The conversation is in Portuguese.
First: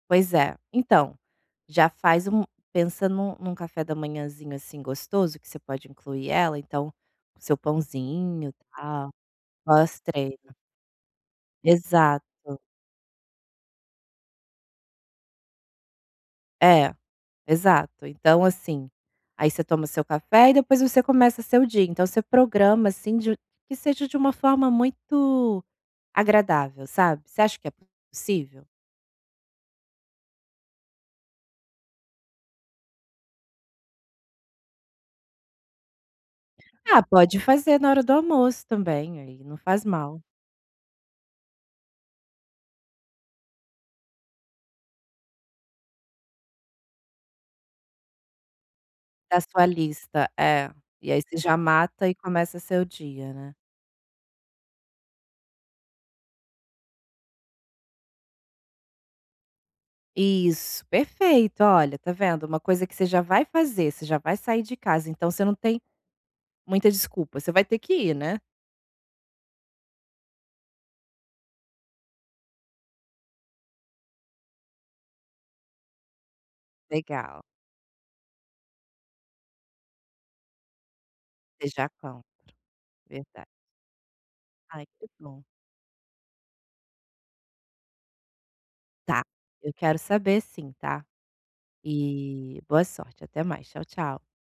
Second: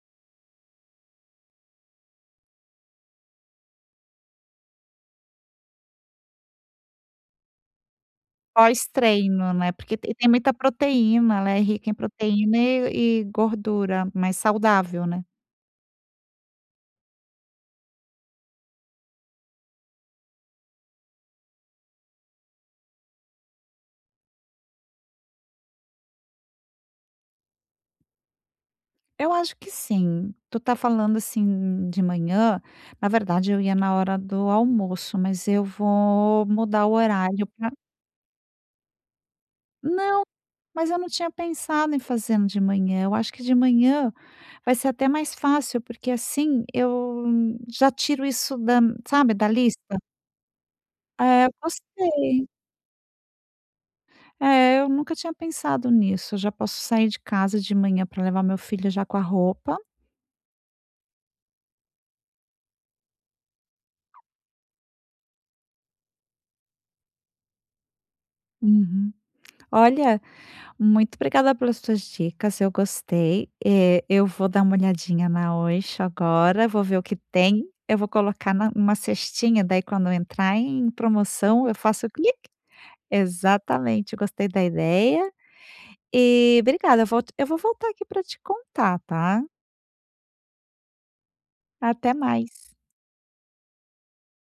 Pois é. Então, já faz um pensa num num café da manhãzinho, assim, gostoso que você pode incluir ela, então o seu pãozinho, tal, Pós-treino, né, porque pós e tem treino. muita proteína, ela é rica em proteína Exato. e e gordura mais saudável, né. É, exato. Então assim, aí você toma o seu café e depois você começa seu dia. Então você programa, assim, de que seja de uma forma muito agradável, sabe. Você acha que é possível? Eu acho que sim. Tu tá falando, assim, de manhã. Na verdade eu ia na hora do almoço, mas eu vou mudar o Ah, pode horário pra fazer na hora do almoço também, aí, não faz mal. Não, mas eu não tinha pensado em fazendo de manhã, eu acho que de manhã vai ser até mais fácil, porque assim eu já tiro isso da, sabe, Da da sua lista. lista, é. E aí você É, já mata e gostei. começa seu dia, né. É, eu nunca tinha pensado nisso. Eu já posso sair de casa de manhã pra levar meu filho já com a roupa Isso, perfeito. Olha, tá vendo, uma coisa que você já vai fazer, você já vai sair de casa, então você não tem muita desculpa, você vai ter que ir, né. Uhum. Olha, muito obrigada pelas tuas dicas, eu gostei. Eh, eu vou dar uma olhadinha na Oysho agora, vou ver o que Legal. tem. Eu vou colocar na uma cestinha, daí quando entrar em promoção, eu Deixar faço pronto. click. verda Exatamente. Gostei da Ai, que ideia bom. e obrigada, eu volto eu vou voltar aqui pra te contar, Tá, tá. eu quero saber sim, tá. Até E mais. boa sorte. Até mais, tchau, tchau.